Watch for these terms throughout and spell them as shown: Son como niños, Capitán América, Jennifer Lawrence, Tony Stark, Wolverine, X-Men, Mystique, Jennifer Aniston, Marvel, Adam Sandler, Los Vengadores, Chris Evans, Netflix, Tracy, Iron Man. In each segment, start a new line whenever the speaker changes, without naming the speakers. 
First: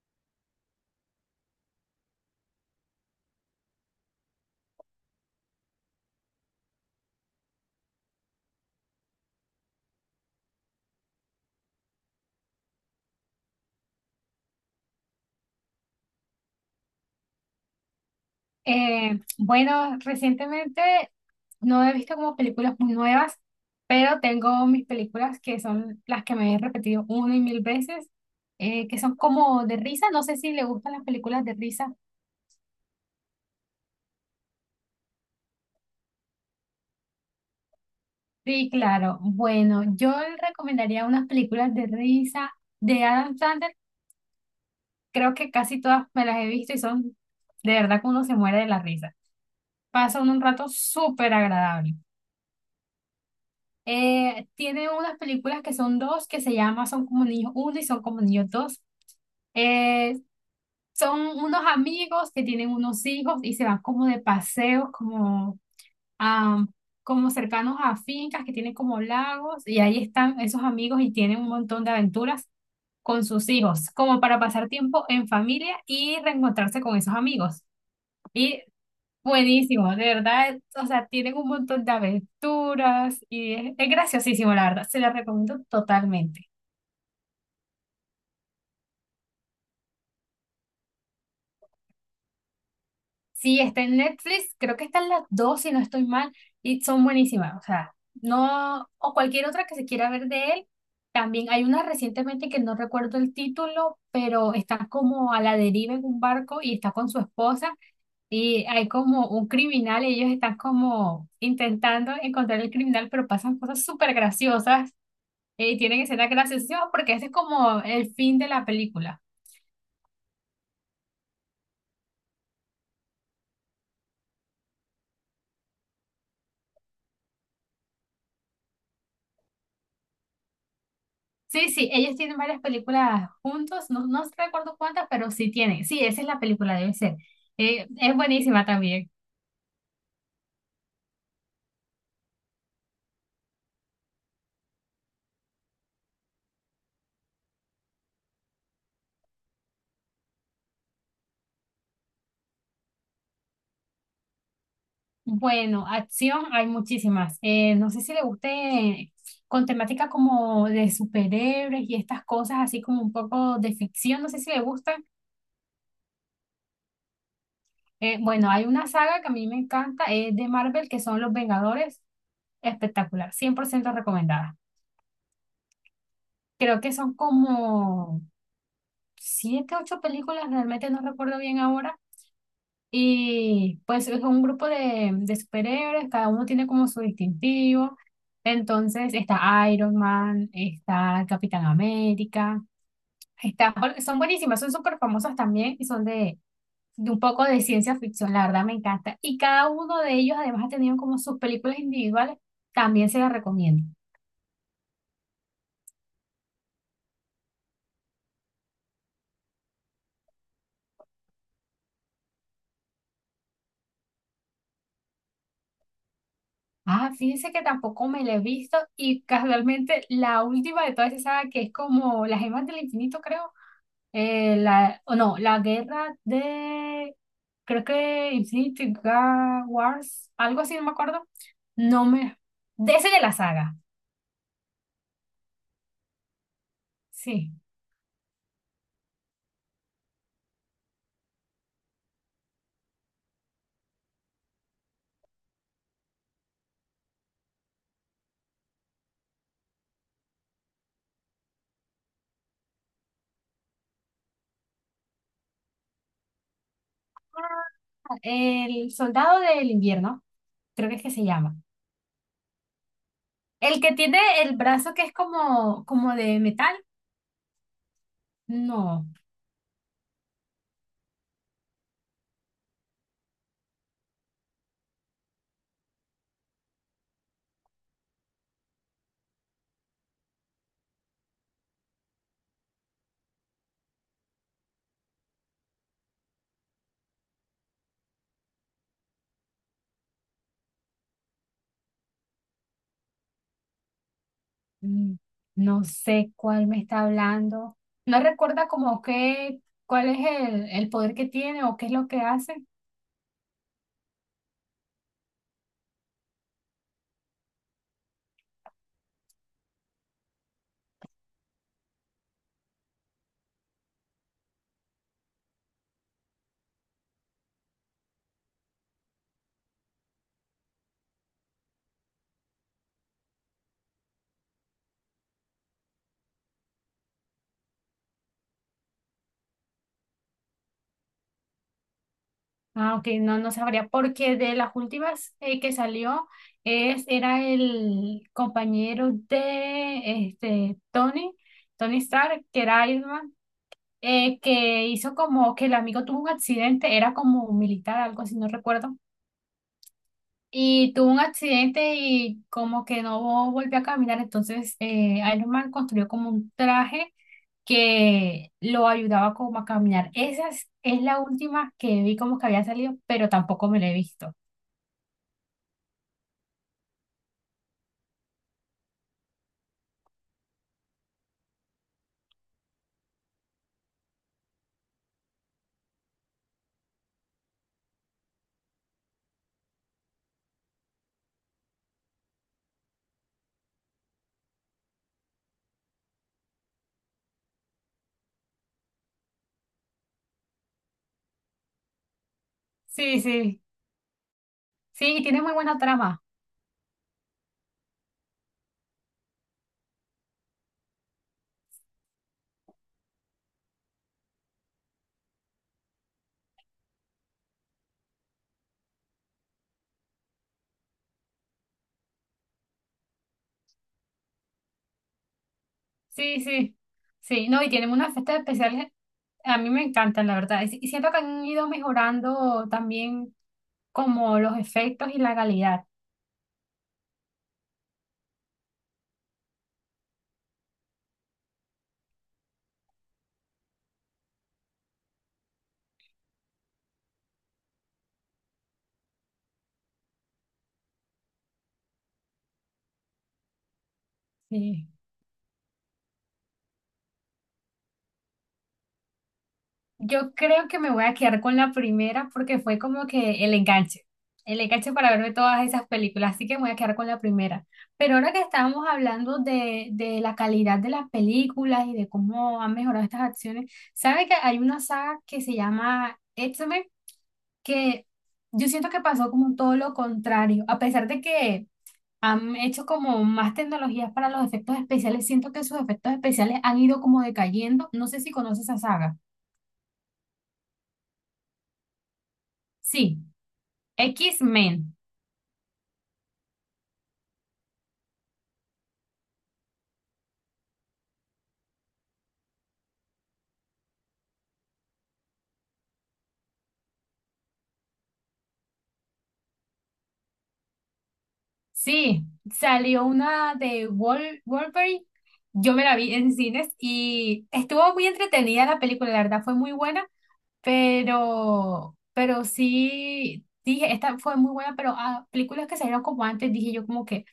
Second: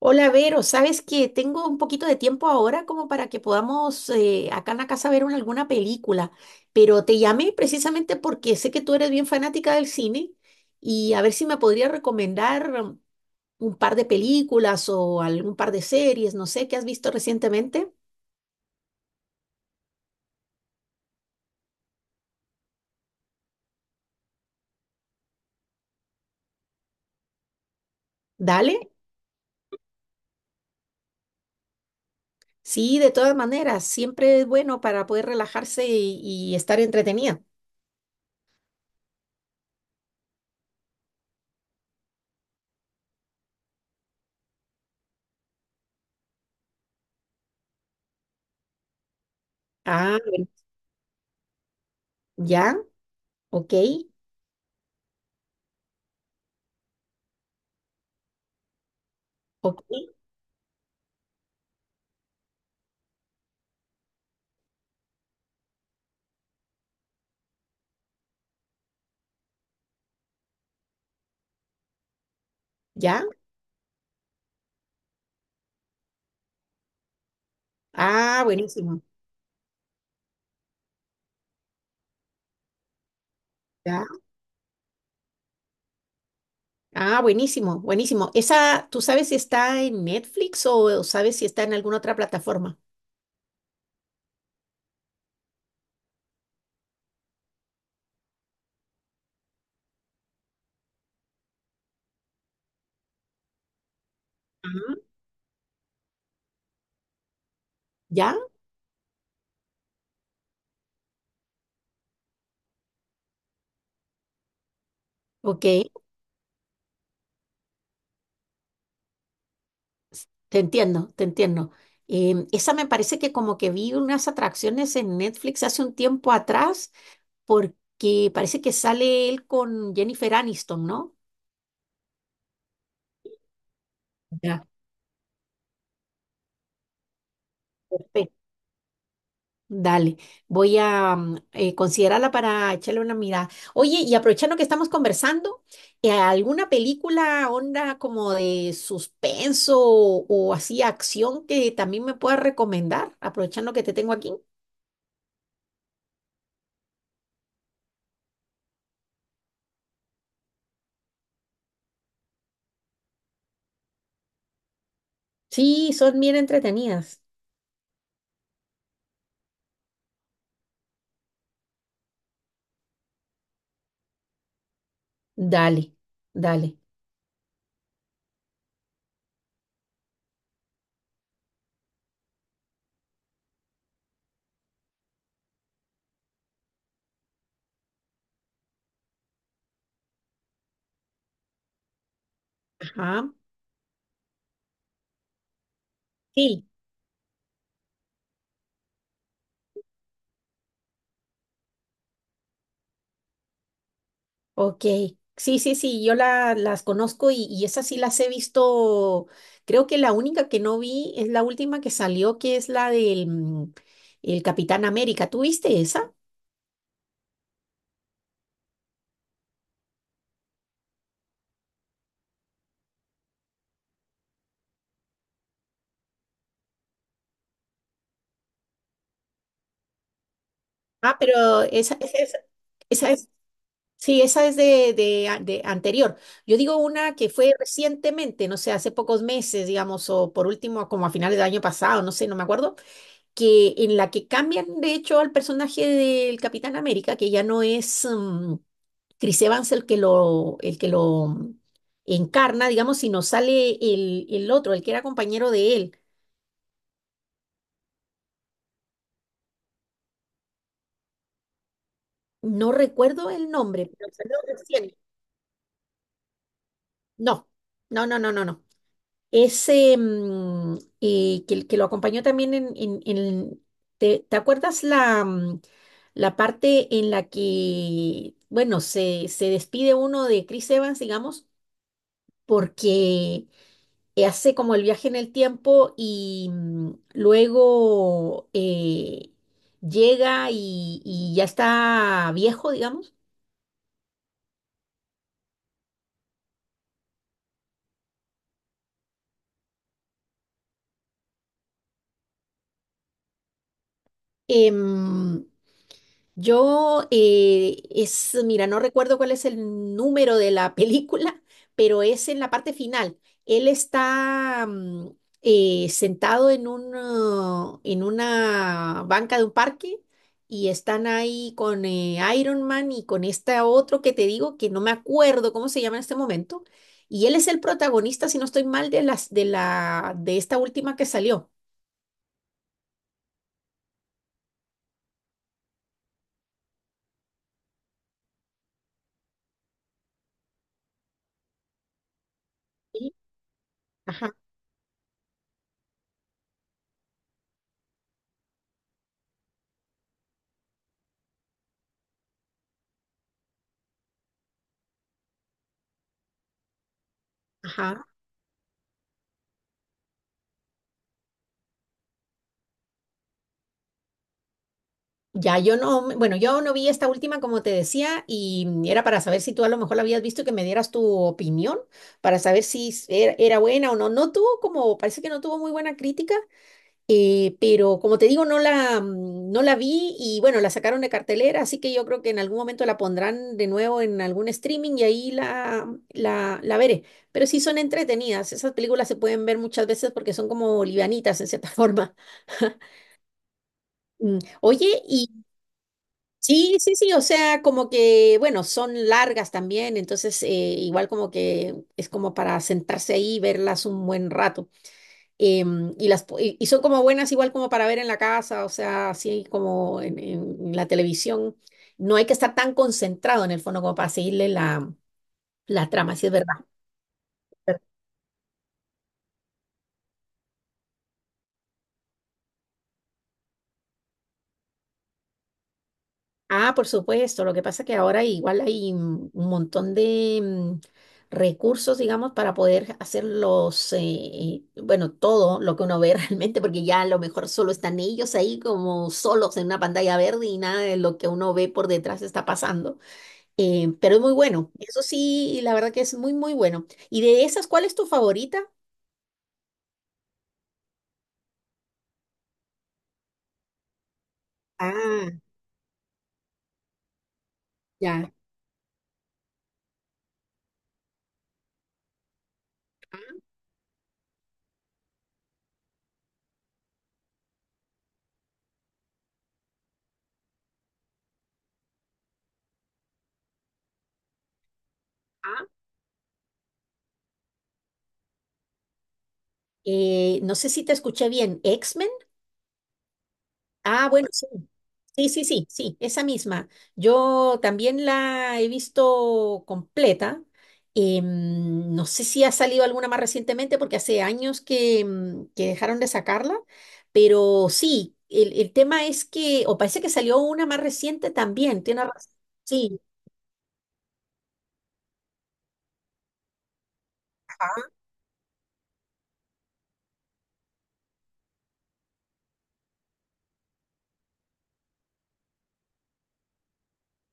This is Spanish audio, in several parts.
Hola, Vero, ¿sabes que tengo un poquito de tiempo ahora como para que podamos acá en la casa ver alguna película? Pero te llamé precisamente porque sé que tú eres bien fanática del cine y a ver si me podría recomendar un par de películas o algún par de series, no sé. ¿Qué has visto recientemente?
Bueno, recientemente no he visto como películas muy nuevas, pero tengo mis películas que son las que me he repetido una y mil veces,
Dale.
que son como de risa. No sé si le gustan las películas de risa.
Sí, de todas maneras, siempre es bueno para poder relajarse y estar entretenida.
Sí, claro. Bueno, yo le recomendaría unas películas de risa de Adam Sandler. Creo que casi todas me las he visto y son de verdad que uno se muere de la risa.
Ah,
Pasa uno un
bueno,
rato súper agradable.
ya, ok,
Tiene unas películas que son dos, que se llama Son como niños uno y Son como niños dos.
ok,
Eh, Son unos amigos que tienen unos hijos y se van como de paseos, a como cercanos a fincas que tienen como lagos y ahí están esos amigos y tienen un montón de aventuras
ya.
con sus hijos, como para pasar tiempo en familia y reencontrarse con esos amigos.
Ah,
Y
buenísimo.
Buenísimo, de verdad, o sea, tienen un montón de aventuras y es graciosísimo, la verdad, se la recomiendo totalmente.
Ah, buenísimo, buenísimo. Esa, ¿tú sabes si está en Netflix o sabes si está en alguna otra plataforma?
Sí, está en Netflix, creo que están las dos, si no estoy mal, y son buenísimas, o sea, no, o cualquier otra que se quiera ver de él, también hay una recientemente que no recuerdo el título, pero está
Ah.
como a la deriva en un barco y está con su esposa
¿Ya?
y hay como un criminal, y ellos están como intentando encontrar el criminal, pero pasan cosas súper graciosas.
Ok,
Y tienen escenas graciosas porque ese es como el fin de la película.
te entiendo, te entiendo. Esa me parece que como que vi unas atracciones en Netflix hace un tiempo atrás porque parece que sale él con Jennifer Aniston, ¿no?
Sí, sí, ellos tienen varias películas juntos, no, no
Ya.
recuerdo cuántas, pero sí tienen. Sí, esa es la película, debe ser. Es buenísima también.
Dale, voy a considerarla para echarle una mirada. Oye, y aprovechando que estamos conversando, ¿alguna película onda como de suspenso o así acción que también me puedas recomendar? Aprovechando que te tengo aquí.
Bueno, acción hay muchísimas. No sé si le guste con temática como de superhéroes y estas cosas así como un poco de ficción, no sé si le gusta.
Sí, son bien entretenidas.
Bueno, hay una saga que a mí me encanta, es de Marvel, que son Los Vengadores. Espectacular, 100% recomendada.
Dale, dale.
Creo que son como siete, ocho películas, realmente no recuerdo bien ahora. Y pues es un grupo de, superhéroes, cada uno tiene como su distintivo. Entonces está Iron Man, está Capitán América,
Ajá.
está, bueno, son buenísimas, son súper famosas también y son
Sí.
de un poco de ciencia ficción, la verdad me encanta. Y cada uno de ellos además ha tenido como sus películas individuales, también se las recomiendo.
Ok, sí, sí, sí, yo las conozco y esas sí las he visto. Creo que la única que no vi es la última que salió, que es la del el Capitán América. ¿Tú viste esa?
Ah, fíjense que tampoco me la he visto y casualmente la última de todas esas que es como las gemas del infinito, creo. O no, la guerra de, creo que Infinity Wars, algo así, no me
Ah,
acuerdo.
pero esa,
No
esa,
me,
esa-
De ese
esa
de
es,
la saga,
sí, esa es de, de anterior. Yo digo una que
sí.
fue recientemente, no sé, hace pocos meses, digamos, o por último, como a finales del año pasado, no sé, no me acuerdo, que en la que cambian, de hecho, al personaje del Capitán América, que ya no es... Chris Evans el que el que lo encarna, digamos, si no sale el otro, el que era compañero de él.
El soldado del invierno, creo que es que se llama.
No recuerdo el
El
nombre,
que
pero
tiene
salió
el
recién.
brazo que es como, como de metal,
No, no, no, no, no, no.
no.
Ese que lo acompañó también en... ¿te, te acuerdas la, la parte en la que, bueno, se despide uno de Chris Evans, digamos, porque hace como el viaje en el tiempo y luego llega y ya está viejo, digamos.
Mm, no sé cuál me está hablando. No recuerda como qué, cuál es el poder que tiene o qué es lo que hace.
Em, es, mira, no recuerdo cuál es el número de la película, pero es en la parte final. Él está sentado en en una banca de un parque y están ahí con Iron Man y con este otro que te digo que no me acuerdo cómo se llama en este momento. Y él es el protagonista, si no estoy mal, de de esta última que salió.
Ah, ok, no, no sabría, porque de las últimas que salió era el compañero de este Tony, Tony Stark, que era Iron
Sí.
Man,
Ajá,
que hizo como que el amigo tuvo un accidente, era como un militar, algo así, no recuerdo. Y tuvo un accidente y como que no volvió a caminar, entonces Iron Man construyó como un traje
ajá.
que lo ayudaba como a caminar. Esa es la última que vi como que había salido, pero tampoco me la he visto.
Ya, yo no, bueno, yo no vi esta última, como te decía, y era para saber si tú a lo mejor la habías visto y que me dieras tu opinión, para saber si era, era buena o no. No tuvo como, parece que no tuvo muy buena crítica, pero como te digo, no no la vi y bueno, la sacaron de cartelera, así que yo creo que en algún momento la pondrán de nuevo en algún streaming y ahí la veré. Pero sí son entretenidas, esas películas se pueden ver muchas veces porque son como livianitas en cierta forma.
Sí, sí,
Oye,
sí, y tiene muy buena trama.
sí, sí, sí, o sea, como que, bueno, son largas también, entonces igual como que es como para sentarse ahí y verlas un buen rato. Y, las, po- y son como buenas igual como para ver en la casa, o sea, así como en la televisión. No hay que estar tan concentrado en el fondo como para seguirle la trama, sí es
Sí,
verdad.
sí, sí, no, y tienen unas fiestas especiales, a mí me encantan, la verdad. Y siento que han ido mejorando también como los efectos y la calidad.
Ah, por supuesto. Lo que pasa es que ahora igual hay un montón de recursos, digamos, para poder hacer bueno, todo lo que uno ve realmente, porque ya a lo mejor solo están ellos ahí como solos en una pantalla verde y nada de lo que uno ve por detrás está pasando. Pero es muy bueno.
Sí.
Eso sí, la verdad que es muy, muy bueno. ¿Y de esas, cuál es tu favorita?
Yo creo que me voy a quedar con la primera porque fue como que el enganche para
Ah,
verme todas esas películas, así que me voy a quedar con la primera. Pero
ya.
ahora que estábamos hablando de, la calidad de las películas y de cómo han mejorado
Ah,
estas acciones, ¿sabe que hay una saga que se llama X-Men? Que yo siento que pasó como todo lo contrario, a pesar de que han hecho como más tecnologías para los efectos especiales, siento que
ah.
sus efectos especiales han ido como decayendo, no sé si conoces esa saga.
No sé si te escuché bien. X.
Sí.
Ah, bueno, sí.
X-Men,
Sí, sí, sí, sí, esa misma. Yo también la he visto completa. No sé si ha salido alguna más recientemente porque hace años que, que dejaron de sacarla, pero sí, el tema es que, o parece que salió una más reciente también, tiene
sí,
razón. Sí,
salió una de Wolverine. Yo me la vi en cines y estuvo muy entretenida la película, la verdad fue muy buena, pero sí, dije, esta fue muy buena, pero a películas que salieron como antes, dije yo como que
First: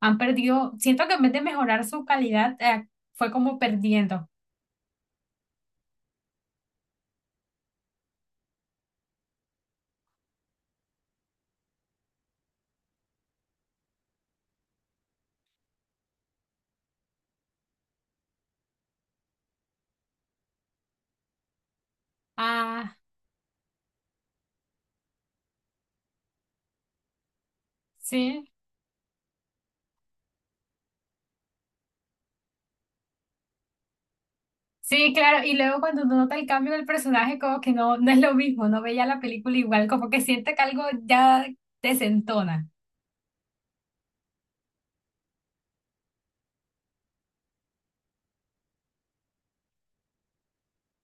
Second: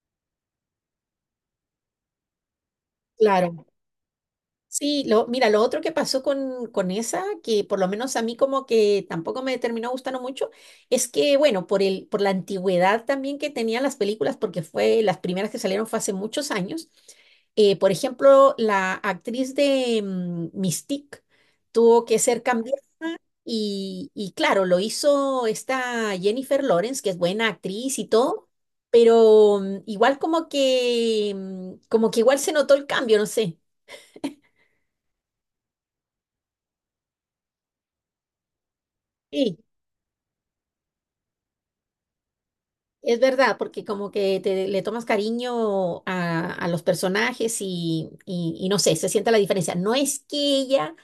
han perdido, siento que en vez de mejorar su calidad, fue como
claro.
perdiendo.
Sí, lo, mira, lo otro que pasó con esa, que por lo menos a mí como que tampoco me terminó gustando mucho, es que, bueno, por por la antigüedad también que tenían las películas, porque fue, las primeras que salieron fue hace muchos años, por ejemplo, la actriz de Mystique tuvo que ser cambiada
Ah,
y claro, lo hizo esta Jennifer Lawrence, que es buena actriz y todo,
sí.
pero igual como que, como que igual se notó el cambio, no sé.
Sí, claro, y luego cuando uno nota el cambio del personaje, como que no, no es lo mismo, no veía la película
Sí.
igual, como que siente que algo ya desentona.
Es verdad, porque como que le tomas cariño a los personajes y no sé, se siente la diferencia. No es que ella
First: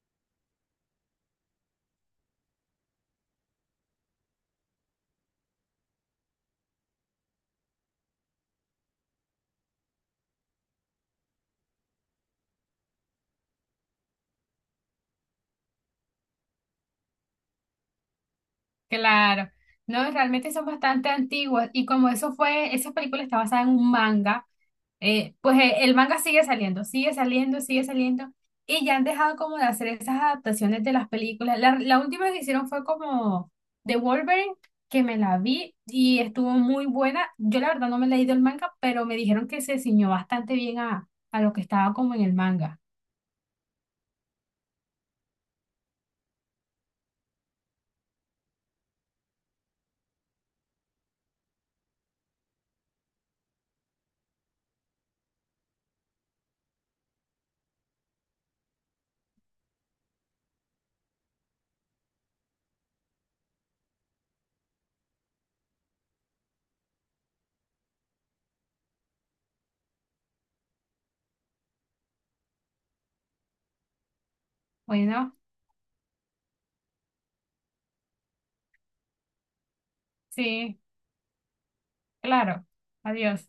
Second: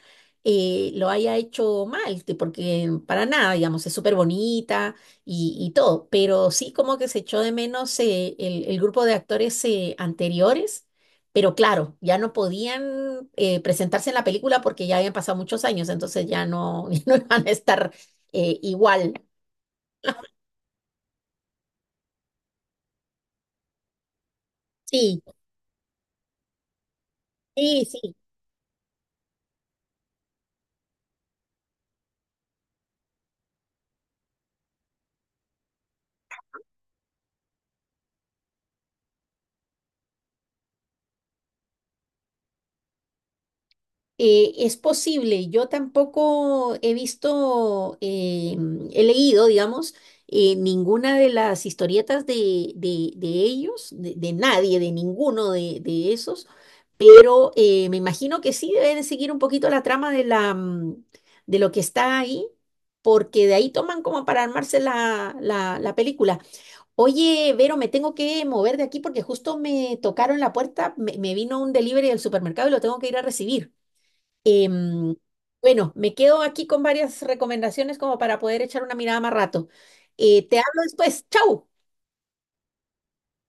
lo haya hecho mal, porque para nada, digamos, es súper bonita y todo, pero sí como que se echó de menos el grupo de actores anteriores, pero claro, ya no podían presentarse en la película porque ya habían pasado muchos años, entonces ya no, no iban a estar igual.
Claro, no, realmente son bastante antiguas y como eso fue, esa película está basada en un manga.
Sí,
Pues el manga sigue saliendo, sigue saliendo, sigue
sí, sí.
saliendo, y ya han dejado como de hacer esas adaptaciones de las películas. La última que hicieron fue como de Wolverine, que me la vi y estuvo muy buena. Yo la verdad no me he leído el manga, pero me dijeron que se ciñó bastante bien a, lo que estaba como en el manga.
Es posible, yo tampoco he visto, he leído, digamos, ninguna de las historietas de, de ellos, de nadie, de ninguno de esos, pero me imagino que sí deben seguir un poquito la trama de la, de lo que está ahí, porque de ahí toman como para armarse la película. Oye, Vero, me tengo que mover de aquí porque justo me tocaron la puerta, me vino un delivery del supermercado y lo tengo que ir a recibir. Em,
Bueno,
bueno, me quedo aquí con varias recomendaciones como para poder echar una mirada más rato. Te
sí,
hablo después. ¡Chau!
claro. Adiós.